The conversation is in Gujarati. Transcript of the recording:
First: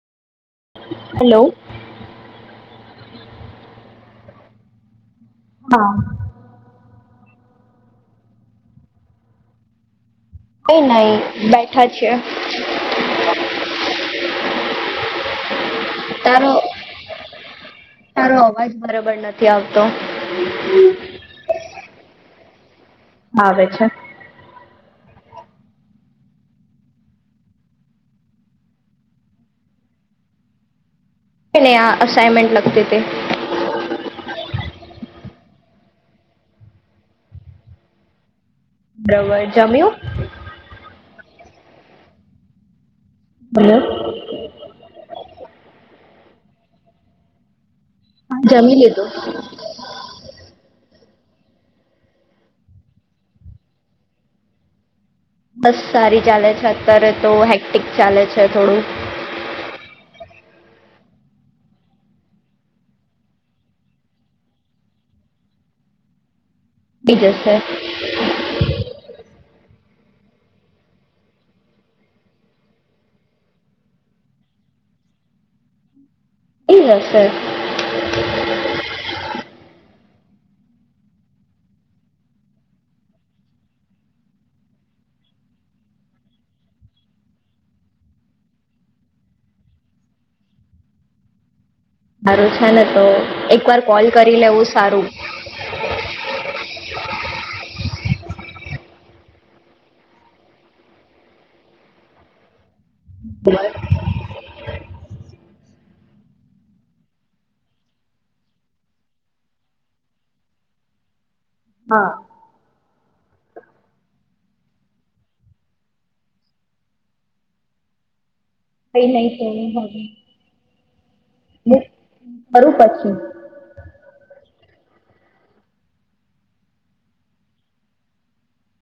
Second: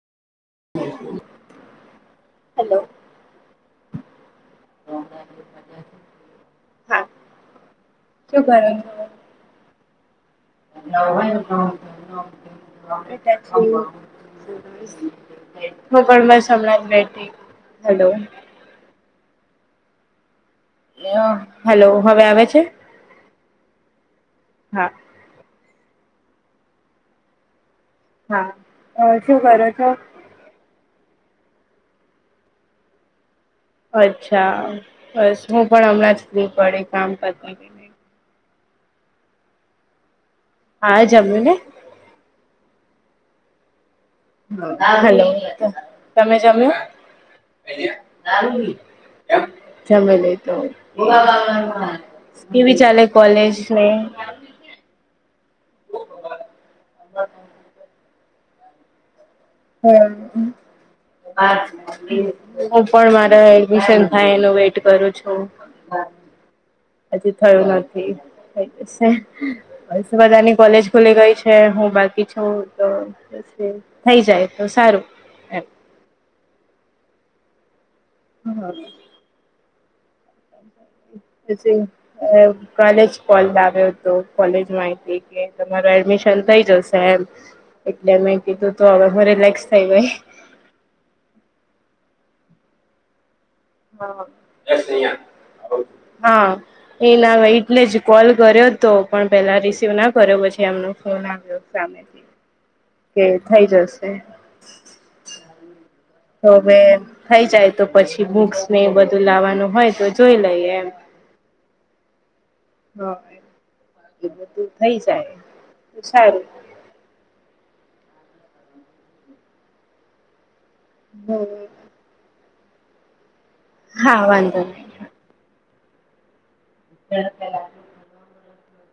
હલો હેલો હા હા શું કરો છો કઈ [unintelligible] નહીં બેઠા છે હુ પણ બસ તારો હમણાં બેઠી હલો બરોબર નથી આવતો હેલો, હવે આવે છે? આવે છે. હા હા, અ શું કરો છો? કાઈ નહી આ અસાઇનમેન્ટ લખતી તી. અચ્છા, બસ હું પણ હમણાં જ ફ્રી પડી કામ કરતીને. તમે જમ્યું? હા જમ્યું ને. [unintelligible] તમે જમ્યુ? જમી લીધું [inaudible] જમી લીધું, કેવી ચાલે કોલેજ ને એ? બસ સારી ચાલે છે, અત્યારે તો હેક્ટિક ચાલે છે થોડું. હમ્મ હું પણ મારા એડમિશન થાય એનું વેટ કરું છું. થઈ હજી જશે થયું નથી. થઈ જસે, બસ બધાની કોલેજ ખુલી ગઈ છે, હું બાકી છું તો. થઈ જાય તો સારું. એમ થઈ જશે. હઆ [unintelligible] અ કાલેજ કોલ આવ્યો હતો, કોલેજ માઈથી કે તમારો એડમિશન થઈ જશે. એમ, એટલે મે કીધું તો હવે મે રિલેક્સ થઈ ગઈ. હારું છેને, તો એકવાર કોલ હા. કરી લેવું બસ સારું. હા. એના વહે એટલે જ કોલ કર્યો તો, પણ પેલા રિસીવ ના કર્યો, પછી એમનો ફોન આવ્યો સામેથી. કે થઇ જસ સે, તો હવે થઈ જાય તો પછી બુક્સને એ બધું લાવવાનું હોયતો, જોઈ લઈએ એમ. હા હ એ બધું થઈ જાય, તો સારું. કંઈ નહીં તોવું [unintelligible] હમ્મ હું કરું પછી. હા વાંધો નહીં. [unintelligible]